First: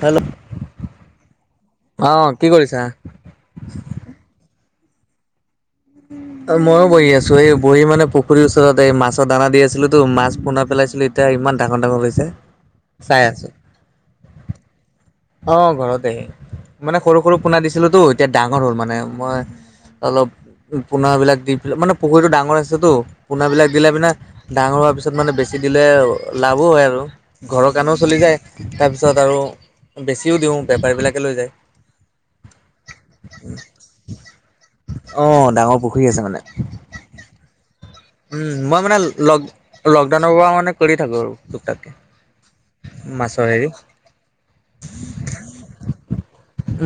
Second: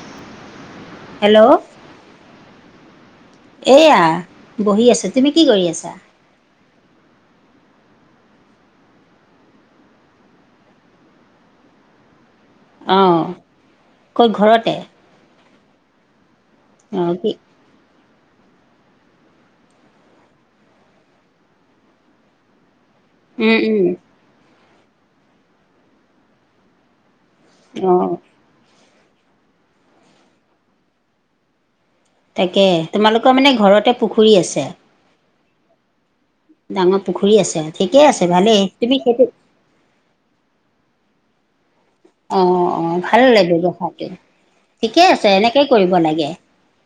Hello, hello অ', কি কৰিছা। এইয়া বহি আছোঁ, তুমি কি কৰি আছা। অ', ময়ো বহি আছো, এই বহি মানে পুখুৰীৰ ওচৰত এই মাছৰ দানা দি আছিলোতো, মাছ পোনা পেলাইছিলো এ এতিয়া ইমান ডাঙৰ ডাঙৰ হৈছে। চাই অ', আছো ক'ত ঘৰতে। অ', ঘৰতে, মানে অ সৰু কি সৰু পোনা দিছিলোতো এতিয়া ডাঙৰ হ'ল মানে মই অলপ [unintelligible] পোনা বিলাক দি পেলাই মানে পুখুৰীতো ডাঙৰ আছেতো উম পোনাবিলাক দিলে উম পিনে ডাঙৰ হোৱাৰ পিছত মানে বেছি দিলে লাভো হয় আৰু। ঘৰৰ অ কাৰণেও চলি যায় তাৰপিছত আৰু বেছিও দিও বেপাৰীবিলাকে লৈ যায়। তাকে তোমালোকৰ মানে ঘৰতে পুখুৰী আছে? অ, ডাঙৰ পুখুৰী আছে মানে। [unintelligible] পুখুৰী আছে ঠিকে আছে উম, ভালেই মই মানে তুমি সেইটো লগ লকডাউনৰ পা মানে কৰি থাকো আৰু। তুক তাকে অ', অ', ভাল লাগে ব্যৱসায়টো ঠিকে আছে এনেকে কৰিব লাগে।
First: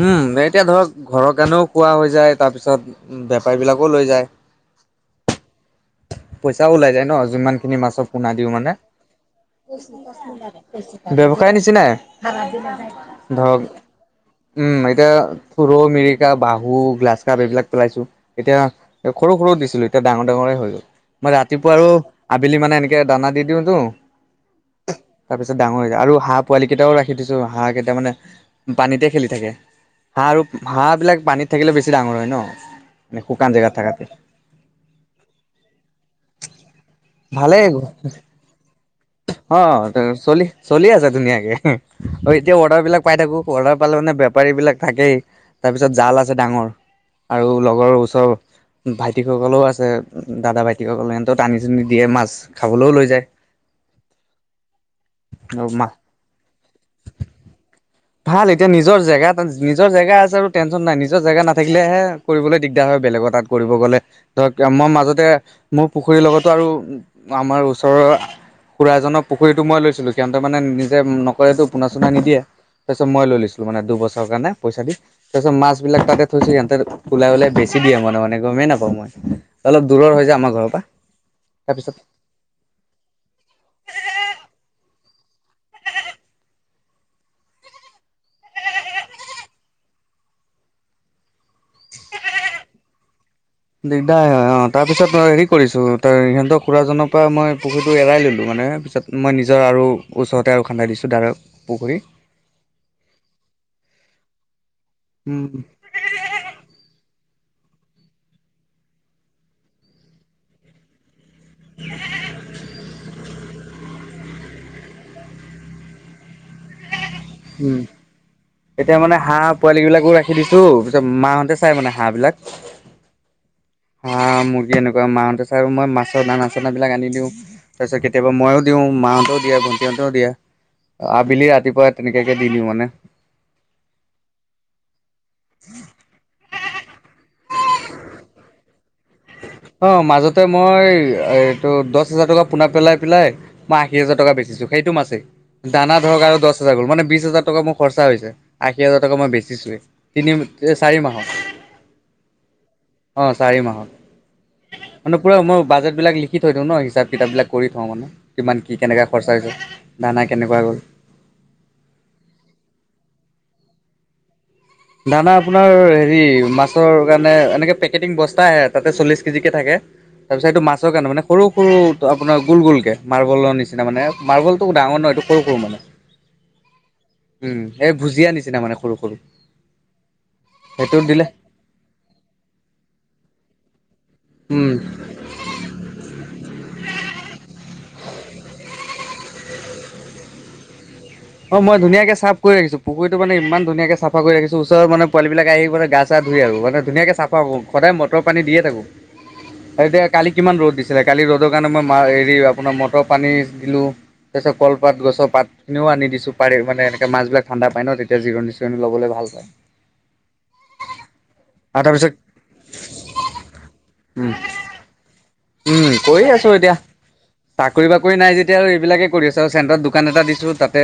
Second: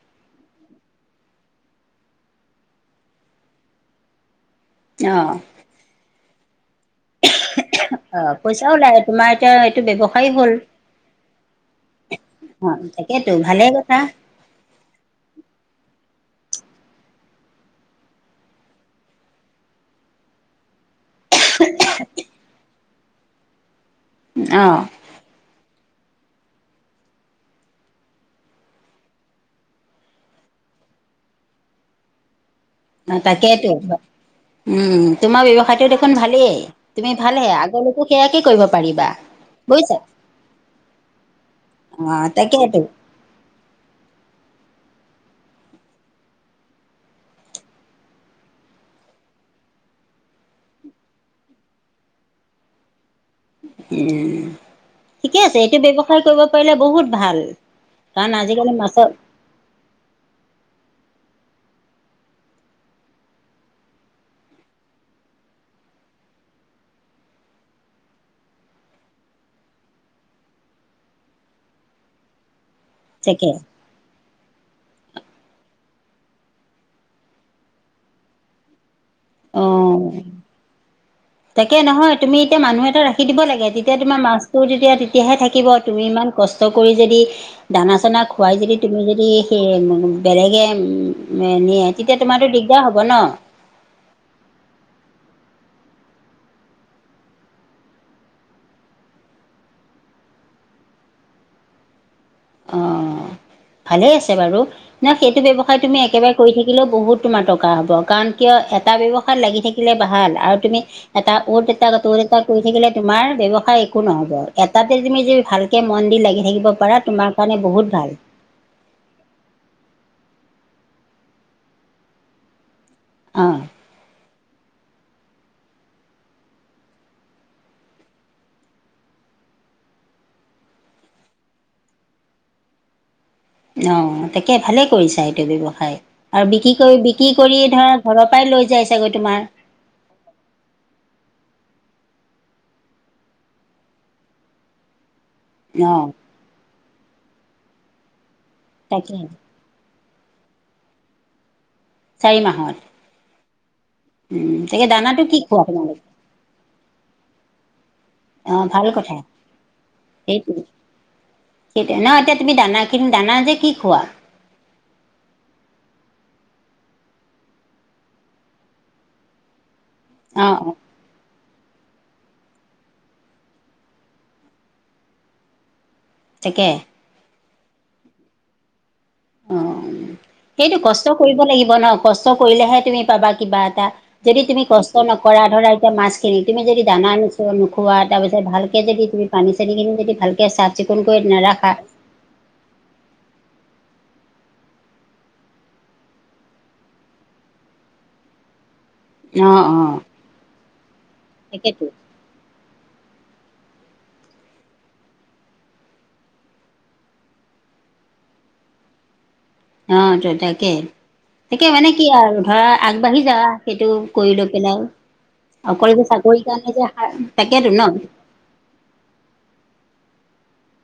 উম, এতিয়া ধৰক ঘৰৰ কাৰণেও খোৱা হৈ যায় তাৰ পিছত বেপাৰী বিলাকো লৈ যায়। অ', পইচাও ওলাই যায়। ন'যিমান খিনি মাছৰ অ পোনা দিওঁ মানে পইচাও লাগে তোমাৰ এতিয়া এইটো ব্যৱসায় হ'ল [unintelligible] বৱসায় নিচিনাই। অ তাকেতো [unintelligible] ধৰক ভালে কথা উম, এতিয়া সৰু মিৰিকা, বাহু, গ্লাছ কাপ এইবিলাক পেলাইছো এতিয়া এ সৰু-সৰু দিছিলোঁ এতিয়া ডাঙৰ ডাঙৰে হৈ গ'ল। মই ৰাতিপুৱা আৰু আবেলি মানে এনেকে দানা দি দিও তো অ', তাৰপিছত ডাঙৰ হৈ যায় আৰু হাঁহ পোৱালি কেইটাও ৰাখি দিছো হাঁহ কেইটা মানে পানীতে খেলি থাকে। হাঁহ আৰু হাঁহবিলাক পানীত থাকিলেও বেছি ডাঙৰ হয় ন'? আ, মানে শুকান তাকেতো জেগাত থাকাতে [unintelligible] উম, তোমাৰ ব্যৱসায়টো দেখোন ভালেই তুমি ভালহে ভালেই আগলৈকো সেয়াকে কৰিব পাৰিবা। অ, বুজিছা [unintelligible] চলি- চলি আছে ধুনীয়াকে আৰু অ', এতিয়া তাকেইতো অৰ্ডাৰ বিলাক পাই থাকো পৰ্দা পালোঁ মানে বেপাৰী বিলাক থাকেই তাৰ পিছত জাল আছে ডাঙৰ। আৰু লগৰ ওচৰ ভাইটিসকলেও আছে দাদা ভাইটিসকলে সেন্তেও টানি ছোঁনি দিয়ে মাছ খাবলৈও লৈ যায়। [unintelligible] ঠিকে আছে আৰু এইটো মা ব্যৱসায় কৰিব পাৰিলে বহুত ভাল। কাৰণ ভাল এতিয়া আজিকালি নিজৰ মাছত জেগাত নিজৰ জেগা আছে আৰু টেনশ্যন নাই নিজৰ জেগা নাথাকিলেহে কৰিবলৈ দিগদাৰ হয় বেলেগৰ তাত কৰিব গ'লে। ধৰক এয়া মই মাজতে মোৰ পুখুৰীৰ লগতো আৰু আমাৰ ওচৰৰ খুৰা এজনৰ পুখুৰীটো মই লৈছিলোঁ হিহন্তে মানে নিজে নকৰেতো পুনা- চোনা নিদিয়ে তাৰছত মই লৈ তাকে লৈছিলোঁ মানে দুবছৰ কাৰণে। পইচা দি তাৰ পিছত মাছ বিলাক তাতে থৈছে সিহিন্তৰ ওলাই - ওলাই বেছি দিয়ে মনে -মনে গমেই নাপাওঁ মই। অ, অলপ দূৰৰ হৈ যায় আমাৰ ঘৰৰ পৰা তাকে তাৰপিছত নহয়। তুমি এতিয়া মানুহ এটা ৰাখি দিব লাগে তেতিয়া তোমাৰ মাছটো তেতিয়া -তেতিয়াহে থাকিব তুমি ইমান কষ্ট কৰি যদি দানা চানা খুৱাই যদি তুমি যদি সেই বেলেগে নিয়ে তেতিয়া তোমাৰতো দিগদাৰ হ'ব ন? দিগদাৰ হয় অ, তাৰ পিছত মই হেৰি কৰিছো তাৰ সিহঁতৰ খুৰাজনৰ পৰা মই পুখুৰীটো এৰাই ল'লো মানে পিছত মই নিজৰ আৰু ওচৰতে আৰু খান্দাই দিছোঁ দা [unintelligible] পুখুৰী। অ, ভালে আছে বাৰু ন, সেইটো উম ব্যৱসায় তুমি একেবাৰে কৰি থাকিলেও বহুত তোমাৰ টকা হ'ব কাৰণ কিয় এটা ব্যৱসায় লাগি থাকিলে ভাল আৰু তুমি এটা অত এটা ত'ত এটা কৈ থাকিলে তোমাৰ ব্যৱসায় একো নহ'ব। এটাতে তুমি যদি ভালকে মন দি লাগি থাকিব পাৰা তোমাৰ কাৰণে উম বহুত ভাল। এতিয়া মানে হাঁহ পোৱালী বিলাকো ৰাখি দিছো পিছে মাহঁতে চাই মানে হাঁহবিলাক। অহ। হাঁহ, মুৰ্গী এনেকুৱা মাহঁতে চাই আৰু মই মাছৰ দানা -চানা বিলাক আনি দিওঁ। তাৰপিছত কেতিয়াবা ময়ো দিওঁ মাহঁতেও দিয়ে ভণ্টিহঁতেও দিয়ে। আবেলি ৰাতিপুৱা তেনেকেকে দি দিও মানে। অ, তাকে ভালেই কৰিছা এইটো ব্যৱসায়। আৰু বিক্ৰী কৰি -বিক্ৰী কৰি ধৰা ঘৰৰ পৰাই লৈ যায় চাগৈ তোমাৰ? অ মাজতে মই এইটো দহ হাজাৰ টকা পোনা পেলাই পেলাই মই আশী হাজাৰ টকা বেচিছো সেইটো মাছেই দানা অঁ ধৰক আৰু দহ হাজাৰ গ'ল মানে বিশ হাজাৰ টকা মোৰ খৰচা হৈছে আশী হাজাৰ তাকে টকা মই বেছিছোৱেই তিনি চাৰি মাহৰ চাৰি মাহত অ চাৰি উম, মাহত তাকে মানে দানাটো কি পুৰা খোৱা মই বাজেট তোমালোকে বিলাক লি লিখি থৈ দিওঁ ন হিচাপ কিতাপবিলাক কৰি থওঁ মানে কিমান অঁ কি ভাল কেনেকৈ কথা খৰচা হৈছে দানা কেনেকুৱা গ'ল তে ন এতিয়া তুমি দানা কিনি দানা যে কি খোৱা? দানা আপোনাৰ হেৰি মাছৰ কাৰণে এনেকে পেকেটিং বস্তা আহে তাতে চল্লিছ কেজিকে থাকে। তাৰ অ পিছত এইটো অ মাছ কাৰণে মানে। সৰু সৰু আপোনাৰ গোল গোলকে মাৰ্বলৰ নিচিনা মানে মাৰ্বলটোক ডাঙৰ নহয় এইটো সৰু সৰু মানে। [unintelligible] তাকে উম এই ভুজিয়া নিচিনা মানে সৰু সৰু অ সেইটো সেইটোত কষ্ট দিলে কৰিব লাগিব ন কষ্ট কৰিলেহে তুমি পাবা কিবা এটা যদি তুমি উম, কষ্ট ন কৰা ধৰা এতিয়া মাছখিনি তুমি যদি দানা নোছোৱা নোখোৱা তাৰপিছত ভালকে যদি তুমি পানী চানীখিনি যদি ভালকে চাব অ মই ধুনীয়াকে চাব কৰি ৰাখিছো পুখুৰীটো মানে ইমান ধুনীয়াকে চাফা কৰি ৰাখিছো ওচৰৰে মানে পোৱালীবিলাক আহি মানে গা ধুয়ে আৰু মানে ধুনীয়াকে সদায় মটৰ পানী দিয়ে থাকোঁ অ অ এতিয়া কালি কিমান ৰ'দ দিছিলে কালি ৰ'দৰ কাৰণে মই তাকেতো মা হেৰি আপোনাৰ মটৰ পানী দিলো তাৰ পিছত কলপাত গছৰ পাত খিনিও আনি দিছো চুপাৰ মানে এনেকে মাছবিলাক ঠাণ্ডা পাই ন তেতিয়া জিৰণি চিৰণি লবলৈ ভাল পায়। অ টৌ তাকে। তাকে আৰু মানে কি তাৰপিছত আৰু ধৰা আগবাঢ়ি যাবা সেইটো উম, কৰি লৈ পেলাই আৰু অকল উম, যে কৰি চাকৰি আছোঁ কাৰণে যে তাকেইতো চাকৰি ন বাকৰি নাই এতিয়া আৰু এইবিলাকে কৰি আছো আৰু চেণ্টাৰত দোকান এটা দিছো তাতে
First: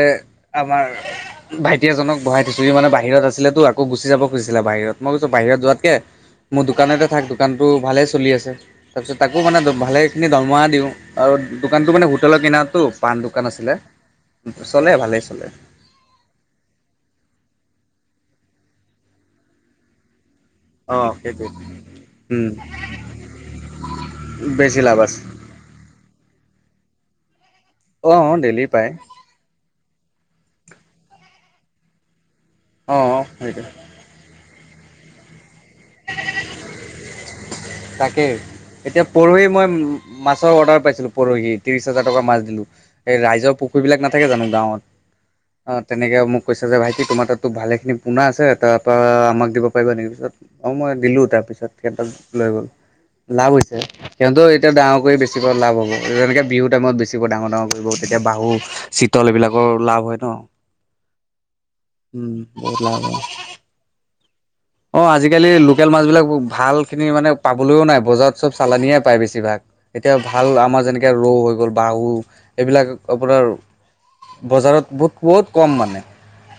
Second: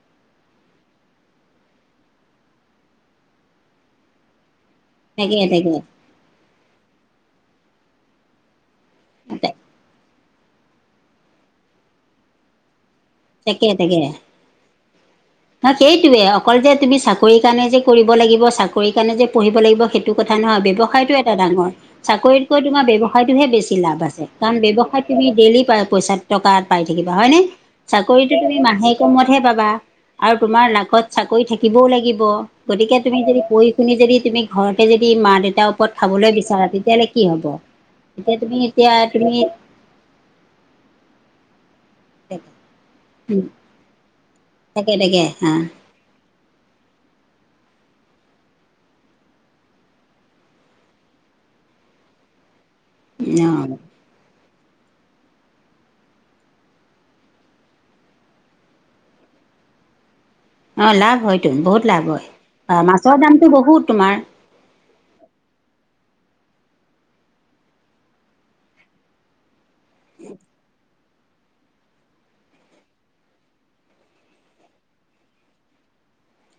আমাৰ ভাইটি এজনক বহাই থৈছো সি মানে বাহিৰত আছিলে আকৌ গুচি যাব খুজিছিলে বাহিৰত মই কৈছোঁ তাকে বাহিৰত তাকে যোৱাতকে মোৰ দোকানতে থাক দোকানটো ভালেই চলি আছে তাৰপিছত তাকো মানে ভালেখিনি দৰমহা দিওঁ আৰু দোকানটো মানে হোটেলত কিনাৰটো পাণ দোকান তাকে আছিলে তাকে চলে ভালেই চলে ন সেইটোৱে অকল যে তুমি চাকৰিৰ কাৰণে যে কৰিব লাগিব চাকৰিৰ কাৰণে যে পঢ়িব লাগিব সেইটো কথা নহয় ব অ ব্যৱসায়টো এটা সেইটোৱে ডাঙৰ উম চাকৰিতকৈ তোমাৰ ব্যৱসায়তোহে বেছি লাভ আছে কাৰণ বেছি লাভ ব্যৱসায়ত আছে তুমি ডেইলি পইচা দুটকা পাই থাকিবা হয়নে অ চাকৰিতটো তুমি ডেইলি পায় মাহেকে মোওত পাবা আৰু তোমাৰ লাকত চাকৰি থাকিবও লাগিব অ গতিকে তুমি যদি সেইটোৱে পঢ়ি শুনি যদি তুমি ঘৰতে যদি মা দেউতাৰ ওপৰত খাবলৈ বিচাৰা তেতিয়াহ'লে কি হব তাকেই এতিয়া তুমি এতিয়া তুমি পৰহি মই মাছৰ অৰ্ডাৰ পাইছিলো পৰহি ত্ৰিশ হাজাৰ টকা মাছ দিলো এই ৰাইজৰ পুখুৰী বিলাক নাথাকে জানো গাঁৱত তাকে তাকে হা তেনেকে মোক কৈছে যে ভাইটি কি তোমাৰ তাতো ভালেখিনি পোনা আছে তাৰপৰা আমাক দিব পাৰিব নেকি পিছত অ মই দিলো তাৰপিছত সিহঁতক লৈ গ'ল লাভ অ হৈছে সিহতো এতিয়া ডাঙৰ কৰি বেছিব লাভ হ'ব যেনেকৈ বিহু টাইমত বেছিব ডাঙৰ ডাঙৰ কৰিব তেতিয়া বাহু চিতল এইবিলাকৰ লাভ হয় ন অ লাভ হয়টো বহুত লাভ হয় উম বহুত লাভ মাছৰ হয় দামটো বহুত তোমাৰ অ আজিকালি লোকেল মাছ বিলাক ভাল খিনি মানে পাবলৈও নাই বজাৰত চব চালানিয়ে পায় বেছিভাগ এতিয়া ভাল আমাৰ যেনেকে ৰৌ হৈ গ'ল বাহু এইবিলাক আপোনাৰ বজাৰত বহুত - বহুত কম মানে।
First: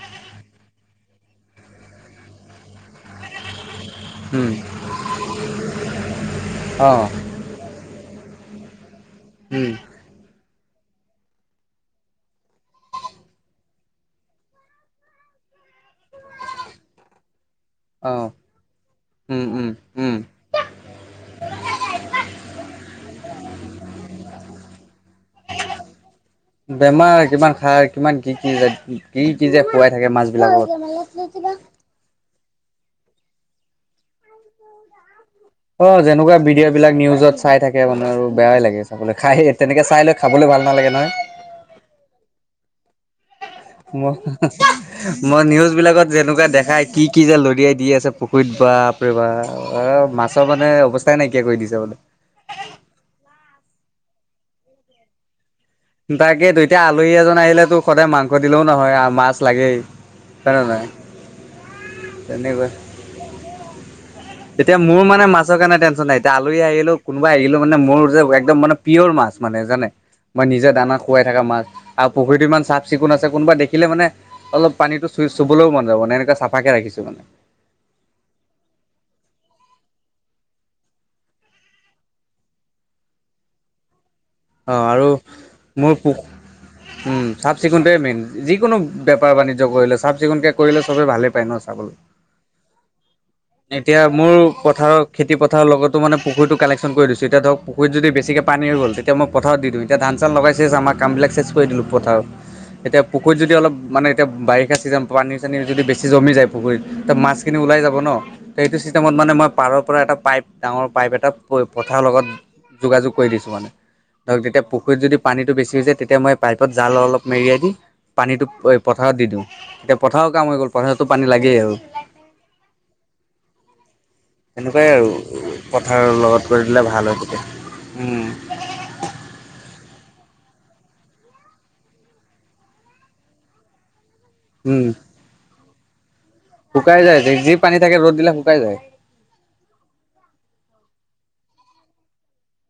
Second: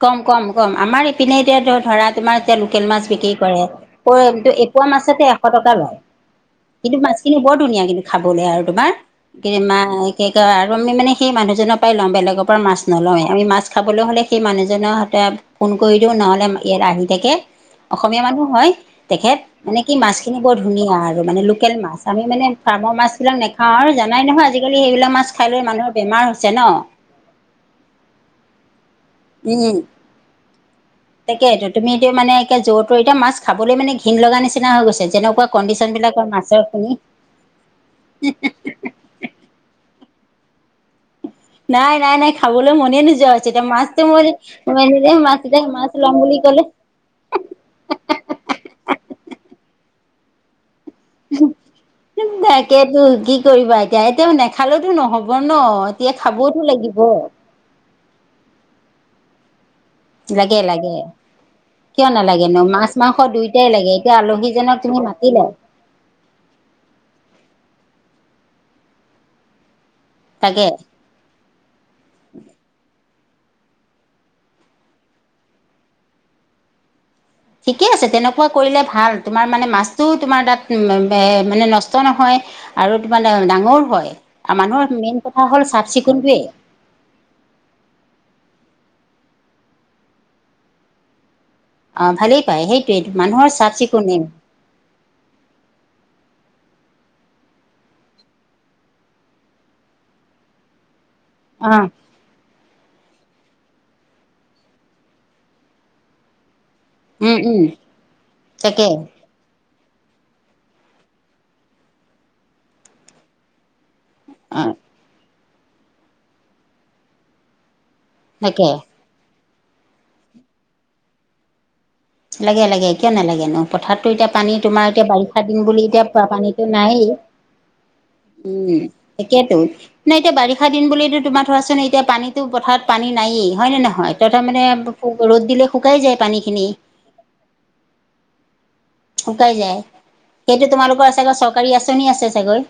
কম-কম-কম আমাৰ ইপিনে এতিয়া ধৰা তোমাৰ এতিয়া লোকেল মাছ বিক্ৰী কৰে। উম এপোৱা মাছেতে এশ টকা লয় অ কিন্তু মাছ কিন্তু বৰ ধুনীয়া কিন্তু খাবলৈ আৰু তোমাৰ কিন্ত উম মা সেইকাৰণ আৰু আমি মানে সেই মানুহজনৰ পৰাই লও বেগৰ পৰা মাছ নলওৱ আমি মাছ খাবলৈ হ'লে সেই মানুহজনৰ হতে ফোন কৰি দিও নহ'লে ইয়াত আহি থাকে অ অসমীয়া মানুহ হয়। তেখেত উম উম মানে কি উম মাছখিনি বৰ ধুনীয়া আৰু মানে লোকেল মাছ আমি মানে ফাৰ্মৰ মাছবিলাক ন হ আৰু জানাই নহয় আজিকালি সেইবিলাক মাছ খাই লৈ মানুহৰ বেমাৰ হৈছে ন। কি কিমান খাৰ কিমান কি - কি যে কি - কি যে উম খুৱাই থাকে মাছ বিলাকক। তাকেইটো তুমি এইটো মানে এতিয়া য'ৰ তৰ এতিয়া মাছ খাবলৈ মানে ঘিনণ লগা নিচিনা হৈ গৈছে যেনেকুৱা অ, কণ্ডিশ্যন বিলাকৰ যেনেকুৱা মাছৰ ভিডিঅ' খিনি বিলাক নিউজত চাই থাকে মানে আৰু বেয়াই লাগে। বাবলৈ খাই তেনেকৈ চাই লৈ খাবলৈ ভাল নালাগে নহয়। নাই- নাই- নাই খাবলৈ মনে নোযোৱা যেতিয়া মাছ দিম মই মই বুলি নিউজ মাছ বিলাকত লম বুলি যেনেকুৱা ক'লে দেখাই কি কি যে লদিয়াই দি আছে পুখুৰীত বাপৰে বাপ মাছৰ মানে অৱস্থাই নাইকিয়া কৰি দিছে বোলে। তাকেতো কি কৰিবা এতিয়া - এতিয়া নেখালেতো নহব ন। এতিয়া তাকেইতো খাবওতো এতিয়া লাগিব আলহী এজন আহিলে তো সদায় মাংস দিলেও নহয় আৰু মাছ লাগেই। হয় লাগে নে - নহয় লাগে কিয় নালাগে ন তেনেকুৱা। মাছ মাংস দুয়োটাই লাগে। এতিয়া তেতিয়া আলহীজনক তুমি মোৰ মানে মাতিলে মাছৰ কাৰণে টেনচন নাই। এ আলহী আহিলো কোনোবাই আহিলো মানে মোৰ যে একদম মানে পিয়ৰ মাছ মানে জানে মই তাকে নিজৰ দানত শুৱাই থকা মাছ আৰু পুখুৰীটো ইমান চাফ চিকুণ আছে কোনোবা দেখিলে মানে অলপ পানীটো চই চুবলৈ মন যাব মানে এনেকে চাফাকে ৰাখিছো মানে। ঠিকে আছে তেনেকুৱা কৰিলে ভাল তোমাৰ মানে মাছটোও তোমাৰ তাত মানে নষ্ট নহয়। আৰু ত মানে ডাঙৰ হয় আৰু অ মানুহৰ মেইন কথা হ'ল চাফ চিকুণতোয়ে। হুম চাফ চিকুণতোৱে মেইন যিকোনো বেপাৰ বাণিজ্য কৰিলে চাফ চিকুণকৈ কৰিলে চবেই ভালেই পায় ন চাবলৈ। ভালেই পায় সেইটোৱে মানুহৰ চাফ এতিয়া চিকুণে মোৰ পথাৰত খেতিপথাৰ লগতো মানে পুখুৰীতো কালেকচন কৰি দিচো। এতিয়া ধৰক পুখুৰীত যদি বেছিকৈ পানী হৈ গ'ল তেতিয়া মই পথাৰত দি দিওঁ এতিয়া ধান চান লগাইছে আমাৰ কামবিলাক চেছ কৰি অ দিলো পথাৰত। এতিয়া পুখুৰীত যদি অলপ মানে এতিয়া বাৰিষা চিজন পানী চানী যদি জমি যায় পুখুৰীত। ত উম মাছখিনি উম ওলাই যাব ন এইটো তাকে চিষ্টেমত মানে মই পাৰৰ পৰা এটা পাইপ ডাঙৰ পাইপ এটা পথাৰ লগত যোগাযোগ কৰি দিছো মানে। ধৰক তেতিয়া অ পুখুৰীত যদি পানীটো বেছি যায় তেতিয়া মই পাইপত জাল অলপ মেৰিয়াই দি তাকে পানীটো পথাৰত দি দিও এতিয়া পথাৰত কাম হৈ গ'ল পথাৰতো পানী লাগেই আৰু। লাগে - লাগে কিয় নালাগে নো পথাৰতো এতিয়া পানী তোমাৰ তেনেকুৱাই এতিয়া আৰু বাৰিষা দিন বুলি এতিয়া পথাৰৰ পোৱা লগত কৰি পানীতটো দিলে নাই ভাল হয় তেতিয়া। উম, উম, তাকেটো নাই এতিয়া বাৰিষা দিন বুলি তোমাৰ ধৰাচোন এতিয়া পানীতো পথাৰত পানী নায়েই হয় নে নহয়। ত তাত মানে উম, ৰ'দ দিলে শুকাই যায় পানীখিনি। শুকাই যায় যি পানী থাকে ৰ'দ দিলে শুকাই যায়। শুকাই যায় সেইটো তোমালোকৰ চাগৈ চৰকাৰী আঁচনি আছে চাগৈ?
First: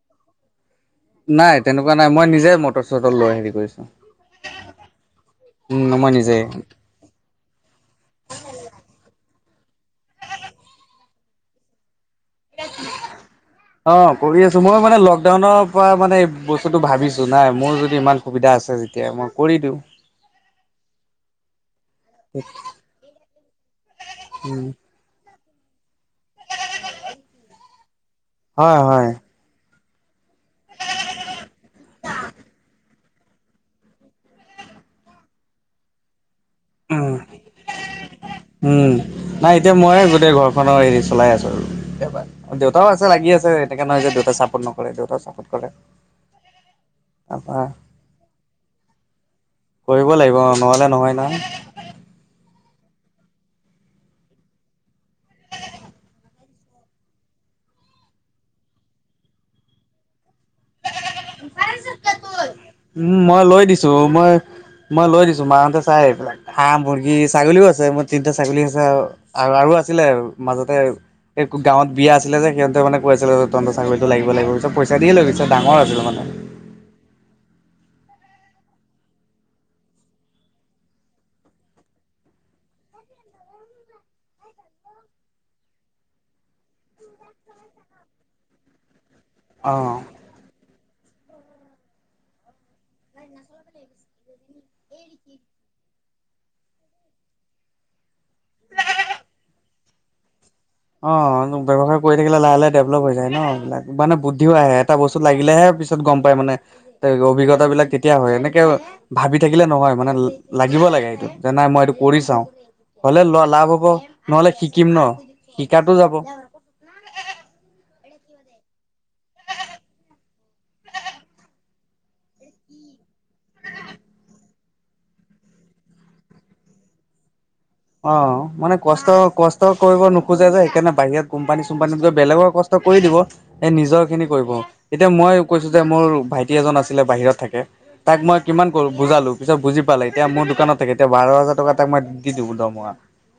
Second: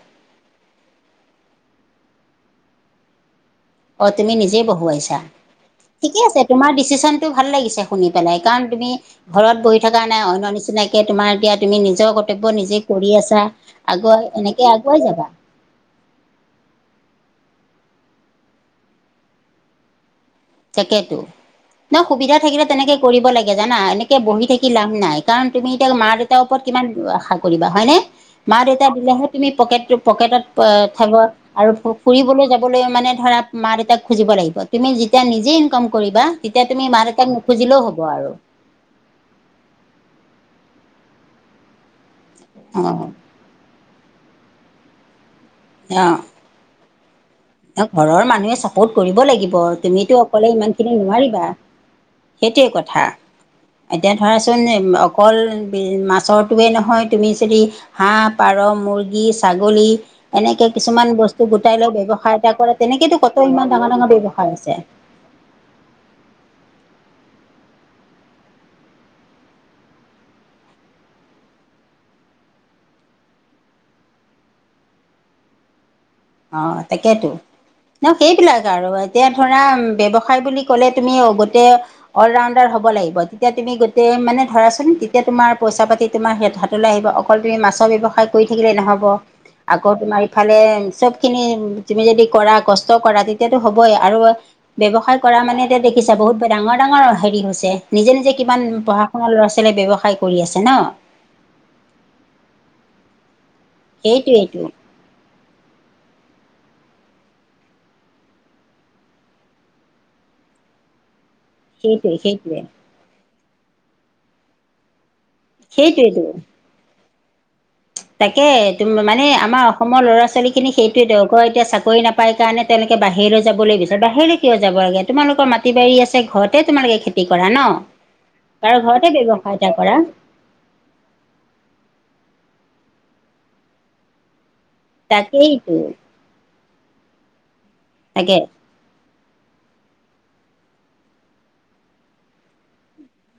নাই তেনেকুৱা নাই মই নিজে মটৰ চটৰ লৈ হেৰি কৰিছো। অ, তুমি নিজেই বহুৱাইছা উম, মই ঠিকে নিজে। আছে তোমাৰ ডিচিশচন টো ভাল লাগিছে শুনি পেলাই কাৰণ তুমি ঘৰত বহি থকা নাই অন্য নিচিনাকে তোমাৰ এতিয়া তুমি নিজৰ ক কৰ্তব্য নিজে কৰি আছা আগুৱাই এনেকে আগুৱাই যাবা। তা মানে এই বস্তুটো ভাবিছো নাই মোৰ যদি ইমান সুবিধা আছে যেতিয়া মই কৰি দিও। তাকেতো ন সুবিধা থাকিলে তেনেকে কৰিব লাগে জানা এনেকে বহি থাকি লাভ নাই। কাৰণ তুমি এতিয়া মা দেউতাৰ ওপৰত কিমান আশা কৰিবা হয়নে মা হয়, দেউতা হয়, দিলেহে। তুমি পকেট পকেটত থাক আৰু ফুৰিবলৈ যাবলৈ মানে ধৰা মা দেতাক খুজিব লাগিব। তুমি যেতিয়া নিজে ইনকাম কৰিবা তেতিয়া তুমি মা উম, দেউতাক নুখুজিলেও হ'ব আৰু। উম, নাই এতিয়া ময়ে গোটেই ঘৰখনৰ হেৰি চলাই আছো আৰু দেউতাও আছে অ লাগি আছে এনেকে নহয় যে দেউতাই চাপৰ্ট নৰে দেউতাও চাপৰ্ট কৰে। অ তাৰপৰা ঘৰৰ মানুহে চাপোৰ্ট কৰিব লাগিব কৰিব তুমিতো লাগিব অকলে ইমান নহ'লে খিনি নহয় নহয়। নোৱাৰিবা। এইটোৱেই কথা এতিয়া ধৰাচোন অকল মাছৰ তুমি নহয় তুমি যদি হাঁহ পাৰ মুৰ্গী ছাগলী এনেকে- কিছুমান বস্তু গোটাই লৈ ব্যৱসায় এটা কৰে উম তেনেকেতো কত মই লৈ ইমান ডাঙৰ দিছো ডাঙৰ মই ব্যৱসায় আছে মই লৈ দিছো মা হতে চাই এইবিলাক হাঁহ মুৰ্গী ছাগলীও আছে মোৰ তিনিটা ছাগলী আছে আৰু আৰু আছিলে মাজতে গাঁৱত বিয়া আছিলে যে সিহঁতে মান কৈ আছিলে যে তহঁতৰ ছাগলীটো লাগিব লাগিব পিছত পইচা দিয়ে লৈ গৈছে। ডাঙৰ হৈছিল মানে- অ, তাকেইতো। ন' সেইবিলাক আৰু এতিয়া ধৰা ব্যৱসায় বুলি ক'লে তুমি গতে অল ৰাউণ্ডাৰ হব লাগিব, তেতিয়া তুমি গোটেই মানে ধৰাচোন তেতিয়া তোমাৰ পইচা পাতি তোমাৰ হাতলৈ আহিব অকল তুমি মাছৰ ব্যৱসায় কৰি থাকিলে নহ'ব। আকৌ অঁ তোমাৰ ইফালে চব খিনি তুমি যদি কৰা কষ্ট কৰা তেতিয়াতো হ'বই আৰু ব্যৱসায় কৰা মানে এতিয়া দেখিছা বহুত ডাঙৰ ডাঙৰ হেৰি হৈছে নিজে নিজে কিমান পঢ়া ল'ৰা ছোৱালীয়ে ব্যৱসায় কৰি আছে ন। অ' ব্যৱসায় কৰি থাকিলে লাহে লাহে ডেভেলপ হৈ যায় ন এইবিলাক মানে বুদ্ধিও সেইটোৱেইটো আহে এটা বস্তুত লাগিলেহে পিছত গম পাই মানে। অভিজ্ঞতা বিলাক তেতিয়া হয় এনেকে ভাবি থাকিলে নহয় মানে লাগিব লাগে এইটো। যে নাই মই এইটো সেইটোৱে কৰি চাও সেইটোৱে হ'লে ল লাভ হ'ব নহ'লে শিকিম ন। শিকাতো যাব। সেইটোৱেইটো তাকে, তুমি মানে আমাৰ অসমৰ ল'ৰা ছোৱালী খিনি সেইটোৱে দৰকাৰ এতিয়া চাকৰি নাপ পাই কাৰণে তেওঁলোকে বাহিৰলৈ যাবলৈ বিচাৰে বাহিৰলৈ কিয় যাব লাগে। তোমালোকৰ মাটি বাৰী আছে ঘৰতে তোমাৰ খেতি খেতি কৰা ন। অ, মানে বাৰু ঘৰতে ব্যৱসায় কষ্ট-কষ্ট এটা কৰা কৰিব নো খোজে যে সেইকাৰণে বাহিৰত কোম্পানী চোম্পানীত গৈ বেলেগৰ কষ্ট কৰি দিব এই নিজৰ খিনি কৰিব। এতিয়া মই কৈছো তাকেইতো যে মোৰ ভাইটি এজন আছিলে বাহিৰত থাকে। তাক তাকে মই কিমান বুজালো পিছত বুজি পালে এতিয়া মোৰ দোকানত থাকে এতিয়া বাৰ হাজাৰ টকা তাক মই দি দিওঁ দৰমহা।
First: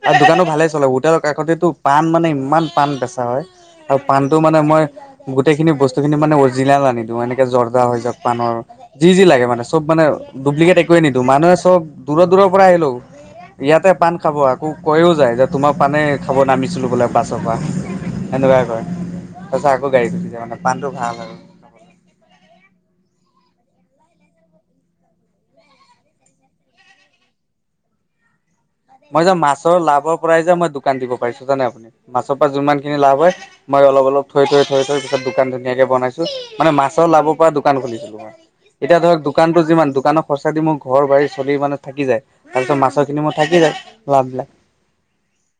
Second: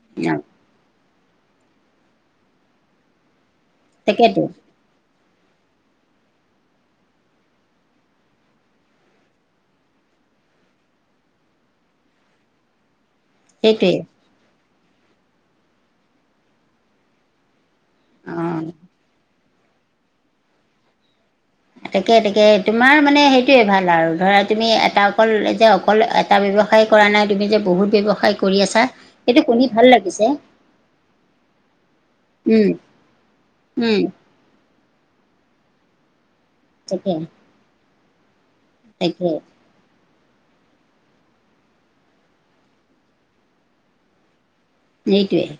আৰু অ দোকানো ভালে চলে হোটেলৰ কাষতেতো পান মানে ইমান পাণ বেচা হয়। আৰু পাণটো তাকেতো মানে মই গোটেইখিনি বস্তুখিনি মানে অৰিজিনেল আনি দিওঁ এনেকে জৰ্দা হৈ যাওক পানৰ। যি-যি লাগে মানে চব মানে ডু্ব্লিকেট একোৱে নিদো মানুহে চব দূৰৰ-দূৰৰ পৰা আহিলেও। ইয়াতে সেইটোৱে পাণ খাব আকৌ কৈও যায় যে তোমাৰ পানেই খাব নামিছিলো বোলে বাছৰ পৰা। অ সেনেকুৱাই কয় তাৰ পিছত আকৌ গাড়ীত গুচি যায় মানে পাণটো ভাল আৰু। তাকে-তাকে তোমাৰ মানে সেইটোয়ে ভাল আৰু ধৰা তুমি এটা অকল যে অকল এটা ব্যৱসায় কৰা নাই তুমি যে বহুত ব্যৱসায় কৰি আছা। মই যে সেইটো শুনি মাছৰ ভাল লাভৰ লাগিছে পৰাই যে মই দোকান দিব পাৰিছো জানে আপুনি। মাছৰ পৰা উম যিমান খিনি লাভ হয় মই উম অলপ-অলপ থৈ-থৈ-থৈ-থৈ পিছত দোকান ধুনীয়াকে বনাইছো মানে মাছৰ তাকে লাভ পৰা দোকান খুলিছিলো মই। এতিয়া ধৰক তাকে দোকানতো যিমান দোকানৰ খৰচা দি মোৰ ঘৰ বাৰী চলি মানে থাকি যায়। তাৰপিছত মাছৰখিনি মই থাকি যায় লাভ বিলাক। সেইটোৱে,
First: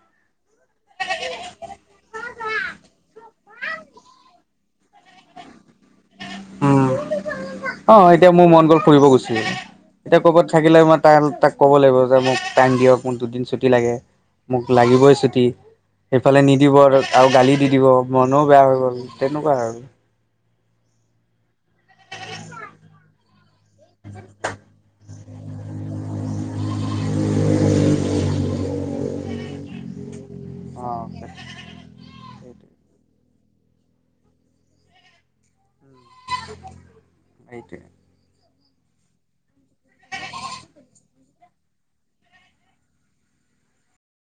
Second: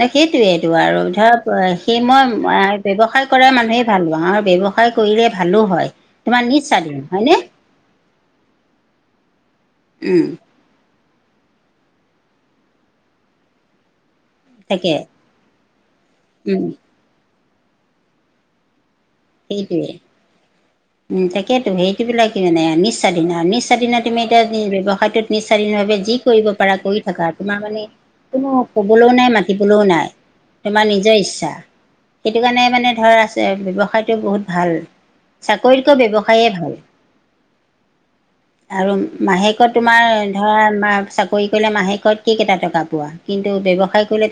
নে সেইটয়েইটো আৰু ধৰক সেই মই ব্যয়ৱসায় কৰা মানুহে ভাল হয় আৰু ব্যৱসায় কৰিলে ভালো হয়। তোমাৰ নিজ উম, স্বাধীন হয়নে অ, এতিয়া মোৰ মন গ'ল ফুৰিব গৈছিলোঁ এতিয়া উম কৰ'বাত থাকিলে মই তাৰ তাক ক'ব লাগিব যে মোক টাইম দিয়ক মোক দুদিন ছুটি লাগে। মোক তাকে লাগিবই চুটি এইফালে উম নিদিব আৰু আও গালি দি দিব মনো বেয়া হৈ গ'ল। তেনেকুৱা আৰু। সেইটোৱে উম, তাকেতো সেইটো বিলাক কি মানে নিজ স্বাধীন নিজ স্বাধীন তুমি এতিয়া ব্যৱসায়টোত। নিজ স্বাধীন ভাৱে যি কৰিব পাৰা কৰি থকা তোমাৰ মানে কোনো কবলো নাই মাতিবলো নাই। অ তোমাৰ নিজৰ ইচ্ছা সেইটো কাৰণে মানে ধৰ আছে ব্যৱসায়। বহুত ভাল, চাকৰিতকৈ ব্যৱসায়ে ভাল। সেইটোৱে। আৰু মাহেকত তোমাৰ ধৰা চাকৰি কৰিলে মাহেকত কি কেইটা টকা পোৱা। কিন্তু ব্যৱসায় কৰিলে